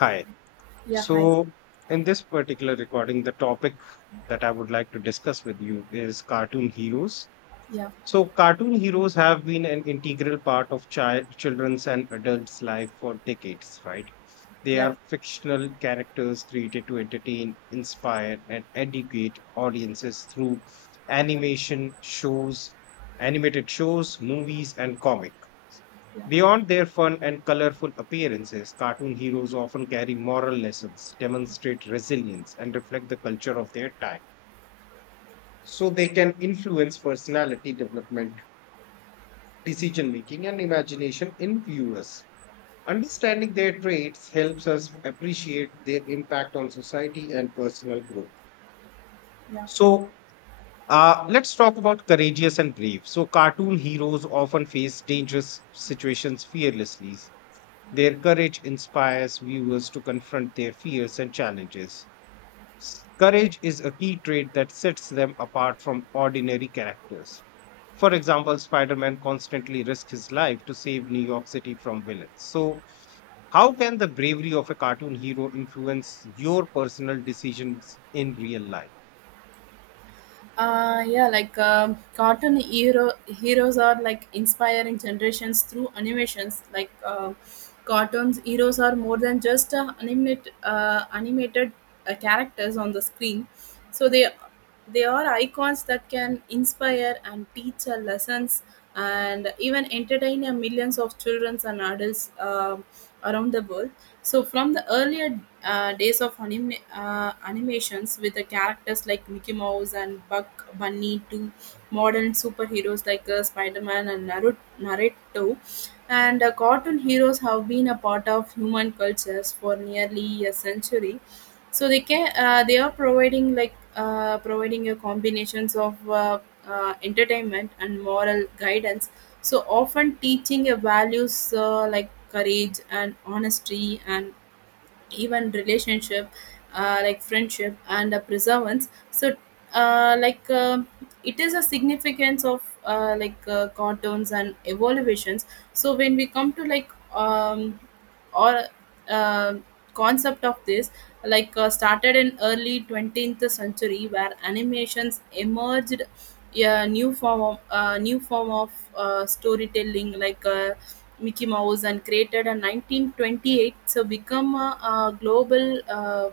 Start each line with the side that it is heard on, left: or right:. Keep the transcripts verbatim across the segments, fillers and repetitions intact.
left: Hi.
right: Yeah, hi.
left: So, in this particular recording, the topic that I would like to discuss with you is cartoon heroes
right: Yeah,
left: so, cartoon heroes have been an integral part of child, children's and adults' life for decades, right? They
right: Yeah.
left: are fictional characters created to entertain, inspire, and educate audiences through animation shows, animated shows, movies, and comic.
right: yeah,
left: Beyond their fun and colorful appearances, cartoon heroes often carry moral lessons, demonstrate resilience, and reflect the culture of their time. So they can influence personality development, decision making, and imagination in viewers. Understanding their traits helps us appreciate their impact on society and personal growth.
right: yeah.
left: So, uh, let's talk about courageous and brave. So, cartoon heroes often face dangerous situations fearlessly. Their courage inspires viewers to confront their fears and challenges. Courage is a key trait that sets them apart from ordinary characters. For example, Spider Man constantly risks his life to save New York City from villains. So, how can the bravery of a cartoon hero influence your personal decisions in real life?
right: Uh, yeah, like um, cartoon hero heroes are like inspiring generations through animations. Like uh, cartoons heroes are more than just uh, animate uh, animated uh, characters on the screen. So they they are icons that can inspire and teach uh, lessons and even entertain a millions of children and adults um around the world. So, from the earlier uh, days of anime, uh, animations with the characters like Mickey Mouse and Buck Bunny to modern superheroes like uh, Spider Man and Naru- Naruto, and uh, cartoon heroes have been a part of human cultures for nearly a century. So they can uh, they are providing like uh, providing a combinations of uh, uh, entertainment and moral guidance, so often teaching a values uh, like courage and honesty and even relationship, uh, like friendship and uh, preservance. So uh, like uh, it is a significance of uh, like uh, cartoons and evaluations. So when we come to like um, or uh, concept of this, like uh, started in early twentieth century where animations emerged a new form of uh, new form of uh, storytelling. like uh, Mickey Mouse and created in nineteen twenty-eight, so become a, a global uh,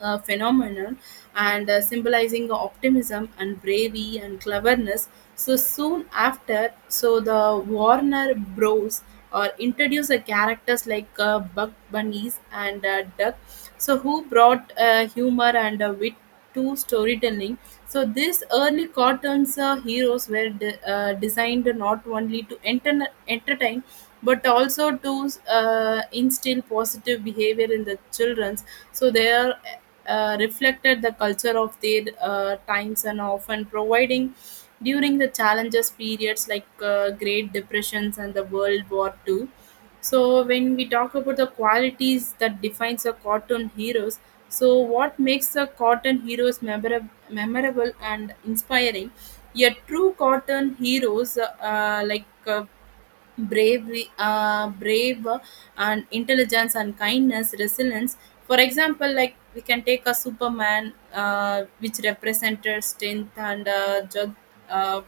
right: uh, phenomenon and uh, symbolizing optimism and bravery and cleverness. So soon after, so the Warner Bros or introduced the characters like uh, Bug Bunnies and uh, Duck, so who brought uh, humor and uh, wit to storytelling. So these early cartoons uh, heroes were de- uh, designed not only to enter- entertain, but also to uh, instill positive behavior in the childrens. So they are uh, reflected the culture of their uh, times and often providing during the challenges periods like uh, Great Depressions and the World War Two. So when we talk about the qualities that defines a cartoon heroes, so what makes a cartoon heroes memorab- memorable and inspiring? A true cartoon heroes uh, uh, like uh, bravery, uh, brave and intelligence and kindness, resilience. For example, like we can take a Superman, uh, which represented strength and uh, ju- uh,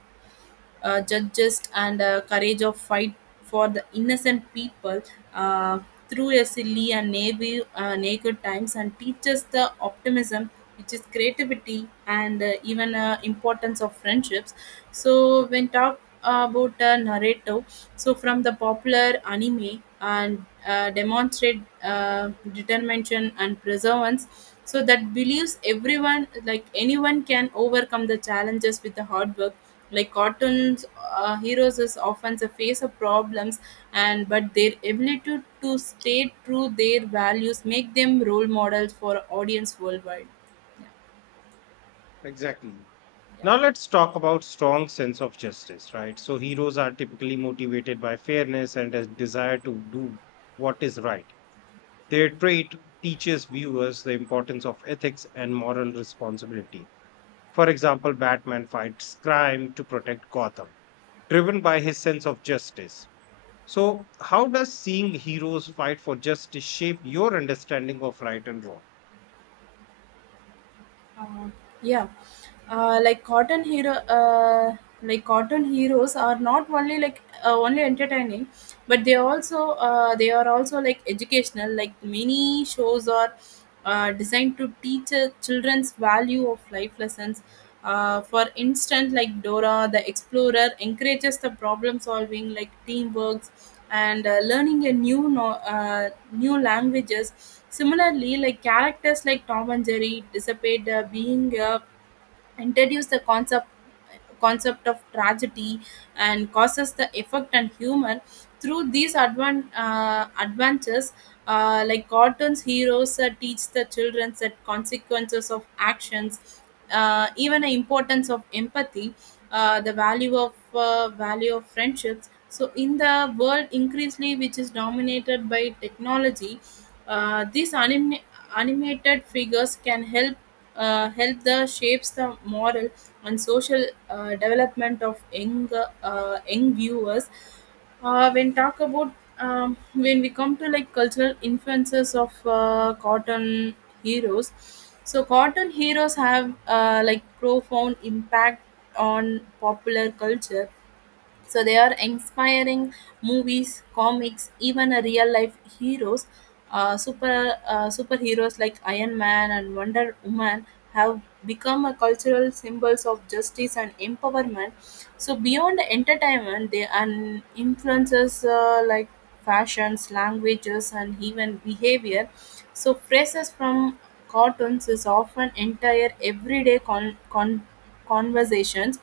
right: uh, judges and uh, courage of fight for the innocent people, uh, through a silly and navy, uh, naked times and teaches the optimism which is creativity and uh, even uh, importance of friendships. So when talk about a narrative, so from the popular anime and uh, demonstrate uh, determination and perseverance, so that believes everyone, like anyone can overcome the challenges with the hard work. Like cartoons uh, heroes is often the face of problems, and but their ability to, to stay true their values make them role models for audience worldwide. yeah
left: Exactly.
right: yeah
left: Now let's talk about strong sense of justice, right? So heroes are typically motivated by fairness and a desire to do what is right. Their trait teaches viewers the importance of ethics and moral responsibility. For example, Batman fights crime to protect Gotham, driven by his sense of justice. So, how does seeing heroes fight for justice shape your understanding of right and wrong?
right: Uh, yeah uh, like cotton hero uh, like cotton heroes are not only like uh, only entertaining, but they also uh, they are also like educational. Like many shows are uh, designed to teach uh, children's value of life lessons. Uh, for instance, like Dora the Explorer encourages the problem solving, like teamwork, and uh, learning a new no- uh, new languages. Similarly, like characters like Tom and Jerry dissipate uh, being a introduce the concept concept of tragedy and causes the effect and humor through these advan- uh, adventures. Uh, like cartoons heroes uh, teach the children that consequences of actions, uh, even the importance of empathy, uh, the value of uh, value of friendships. So in the world increasingly which is dominated by technology, uh, these anim- animated figures can help uh, help the shapes the moral and social uh, development of young uh, young viewers. Uh, when talk about um, when we come to like cultural influences of uh, cotton heroes, so cotton heroes have uh, like profound impact on popular culture. So they are inspiring movies, comics, even a real life heroes, uh, super uh, superheroes like Iron Man and Wonder Woman have become a cultural symbols of justice and empowerment. So beyond entertainment, they and influences uh, like fashions, languages, and even behavior. So phrases from cartoons is often entire everyday con- con- conversations,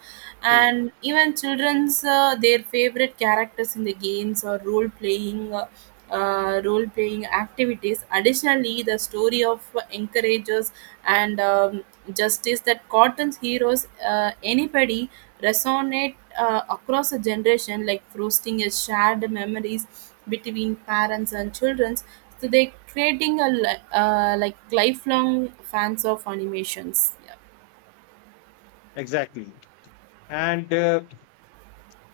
left: Hmm,
right: and even children's uh, their favorite characters in the games or role playing, uh, uh, role playing activities. Additionally, the story of encourages and um, justice that cotton's heroes uh, anybody resonate uh, across a generation, like fostering a shared memories between parents and children, so they creating a li- uh, like lifelong fans of animations. Yeah.
left: Exactly. And uh,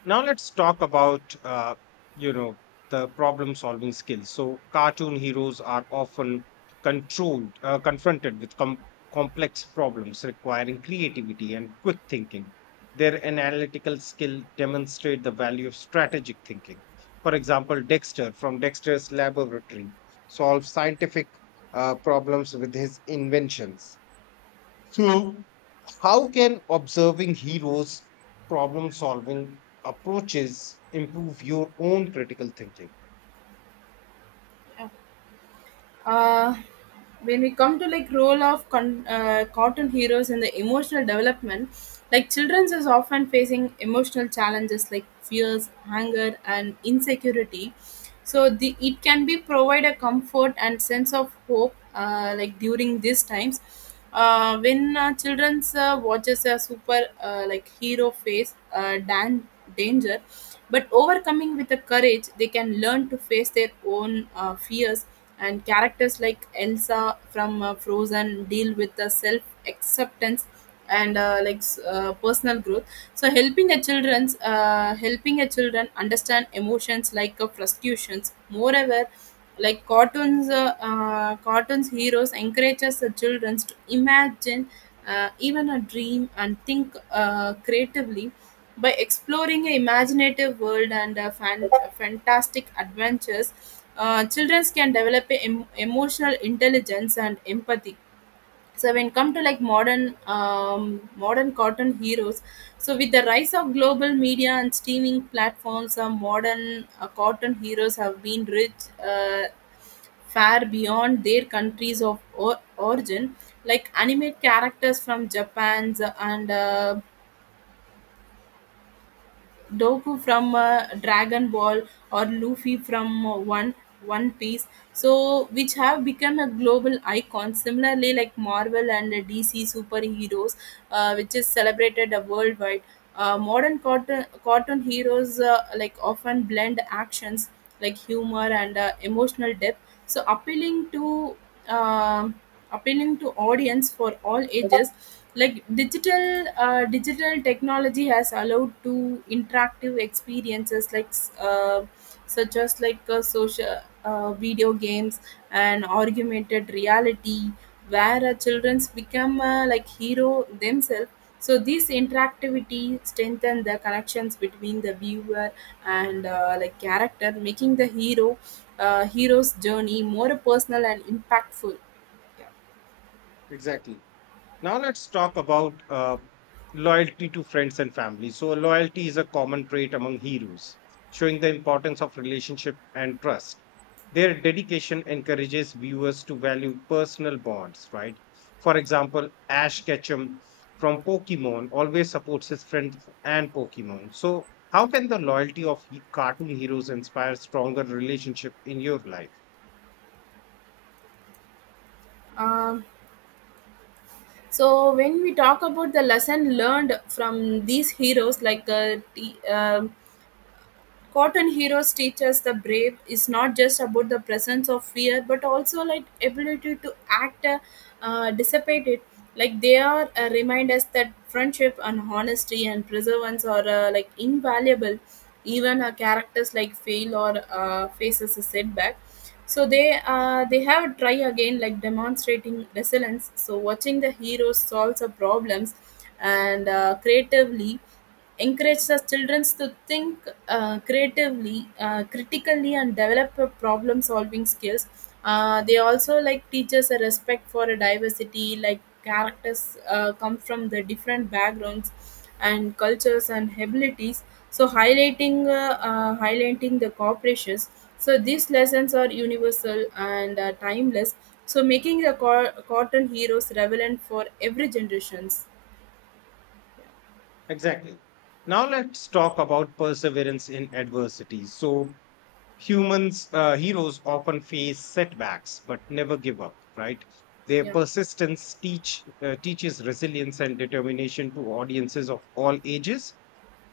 left: now let's talk about uh, you know the problem solving skills. So cartoon heroes are often controlled uh, confronted with com- complex problems requiring creativity and quick thinking. Their analytical skill demonstrate the value of strategic thinking. For example, Dexter from Dexter's Laboratory solves scientific uh, problems with his inventions. So, how can observing heroes' problem solving approaches improve your own critical thinking?
right: uh, when we come to like role of con- uh, cartoon heroes in the emotional development, like children's is often facing emotional challenges like fears, anger, and insecurity. So the it can be provide a comfort and sense of hope, uh, like during these times, uh, when uh, children's uh, watches a super uh, like hero face uh, dan- danger, but overcoming with the courage, they can learn to face their own uh, fears. And characters like Elsa from uh, Frozen deal with the self acceptance and uh, like s- uh, personal growth. So helping a children's uh, helping a children understand emotions like uh, frustrations. Moreover, like cartoons, uh, uh, cartoons heroes encourages the children to imagine, uh, even a dream and think uh, creatively by exploring an imaginative world and uh, fan- uh, fantastic adventures. Uh, children can develop a em- emotional intelligence and empathy. So when come to like modern um, modern cartoon heroes, so with the rise of global media and streaming platforms, uh, modern uh, cartoon heroes have been rich, uh, far beyond their countries of or- origin. Like animate characters from Japan's and uh, Doku from uh, Dragon Ball or Luffy from uh, One One Piece, so which have become a global icon. Similarly, like Marvel and uh, D C superheroes, uh, which is celebrated uh, worldwide. Uh, modern cartoon, cartoon heroes uh, like often blend actions like humor and uh, emotional depth, so appealing to. um Appealing to audience for all ages, like digital uh, digital technology has allowed to interactive experiences, like uh, such as like uh, social uh, video games and augmented reality, where uh, children become uh, like hero themselves. So this interactivity strengthen the connections between the viewer and uh, like character, making the hero uh, hero's journey more personal and impactful.
left: Exactly. Now let's talk about uh, loyalty to friends and family. So loyalty is a common trait among heroes, showing the importance of relationship and trust. Their dedication encourages viewers to value personal bonds, right? For example, Ash Ketchum from Pokemon always supports his friends and Pokemon. So how can the loyalty of he- cartoon heroes inspire stronger relationship in your life?
right: Um, so when we talk about the lesson learned from these heroes, like uh, T, uh, Cotton Heroes teaches the brave is not just about the presence of fear, but also like ability to act, uh, uh, dissipate it. Like they are uh, remind us that friendship and honesty and perseverance are uh, like invaluable. Even uh, characters like fail or uh, faces a setback, so they uh, they have try again, like demonstrating resilience. So watching the heroes solves the problems and uh, creatively encourage the children to think uh, creatively, uh, critically, and develop problem-solving skills. Uh, they also like teaches a respect for a diversity, like characters uh, come from the different backgrounds and cultures and abilities. So highlighting uh, uh, highlighting the corporations. So these lessons are universal and uh, timeless. So making the co- cotton heroes relevant for every generations.
left: Exactly. Now let's talk about perseverance in adversity. So humans, uh, heroes often face setbacks but never give up, right? Their
right: Yeah.
left: persistence teach uh, teaches resilience and determination to audiences of all ages.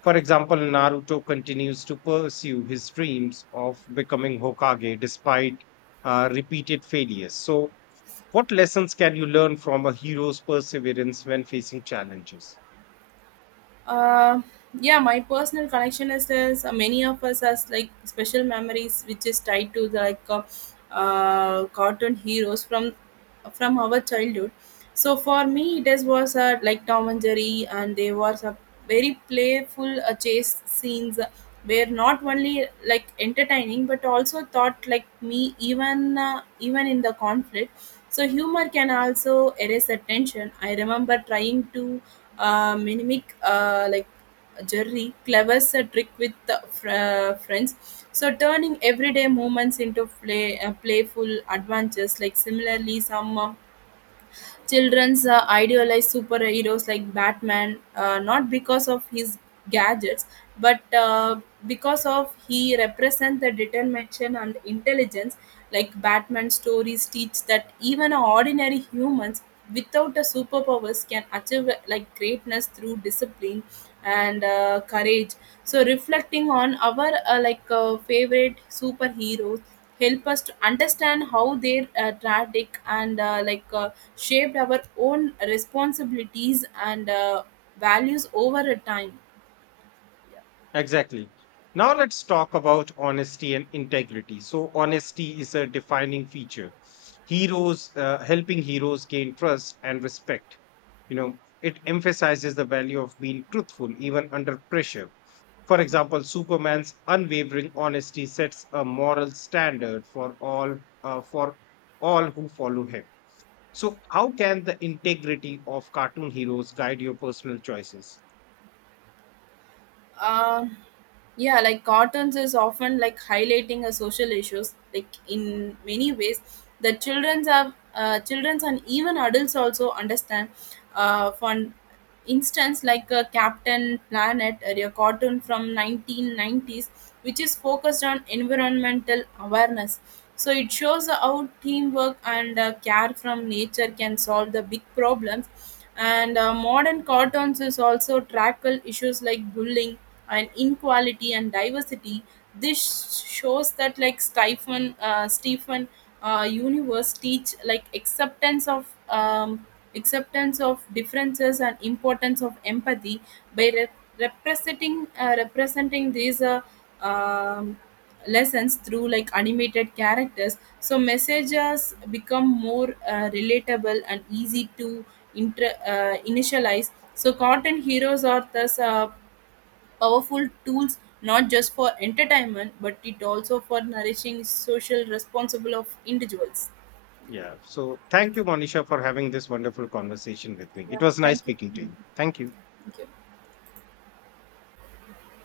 left: For example, Naruto continues to pursue his dreams of becoming Hokage despite uh, repeated failures. So, what lessons can you learn from a hero's perseverance when facing challenges?
right: uh, yeah my personal connection is this. Uh, many of us has like special memories which is tied to the like uh, uh, cartoon heroes from from our childhood. So for me it is was uh, like Tom and Jerry, and they was a very playful uh, chase scenes, uh, were not only like entertaining, but also thought like me, even uh, even in the conflict, so humor can also erase the tension. I remember trying to uh, mimic uh, like Jerry clever's a trick with the fr- uh, friends. So turning everyday moments into play uh, playful adventures. Like similarly, some uh, children's uh, idealize superheroes like Batman, uh, not because of his gadgets, but uh, because of he represents the determination and intelligence. Like Batman stories teach that even ordinary humans without a superpowers can achieve like greatness through discipline and uh, courage. So reflecting on our uh, like uh, favorite superheroes help us to understand how their uh, traffic and uh, like uh, shaped our own responsibilities and uh, values over a time.
left: Exactly. Now let's talk about honesty and integrity. So, honesty is a defining feature. Heroes, uh, helping heroes gain trust and respect. You know, it emphasizes the value of being truthful even under pressure. For example, Superman's unwavering honesty sets a moral standard for all uh, for all who follow him. So, how can the integrity of cartoon heroes guide your personal choices?
right: Um, yeah, like cartoons is often like highlighting a social issues. Like in many ways, the childrens have uh, childrens and even adults also understand. Uh, for instance, like uh, Captain Planet, a cartoon from nineteen nineties, which is focused on environmental awareness. So it shows how teamwork and uh, care from nature can solve the big problems. And uh, modern cartoons is also tackle issues like bullying and inequality and diversity. This shows that like stephen uh, Stephen uh, Universe teach like acceptance of um, acceptance of differences and importance of empathy by re- representing uh, representing these uh, um, lessons through like animated characters, so messages become more uh, relatable and easy to inter- uh, initialize. So content heroes are thus uh, powerful tools, not just for entertainment but it also for nourishing social responsible of individuals.
left: Yeah. So, thank you, Monisha, for having this wonderful conversation with me. It
right: Yeah,
left: was nice
right: thank you.
left: speaking to you. Thank you.
right: Thank you.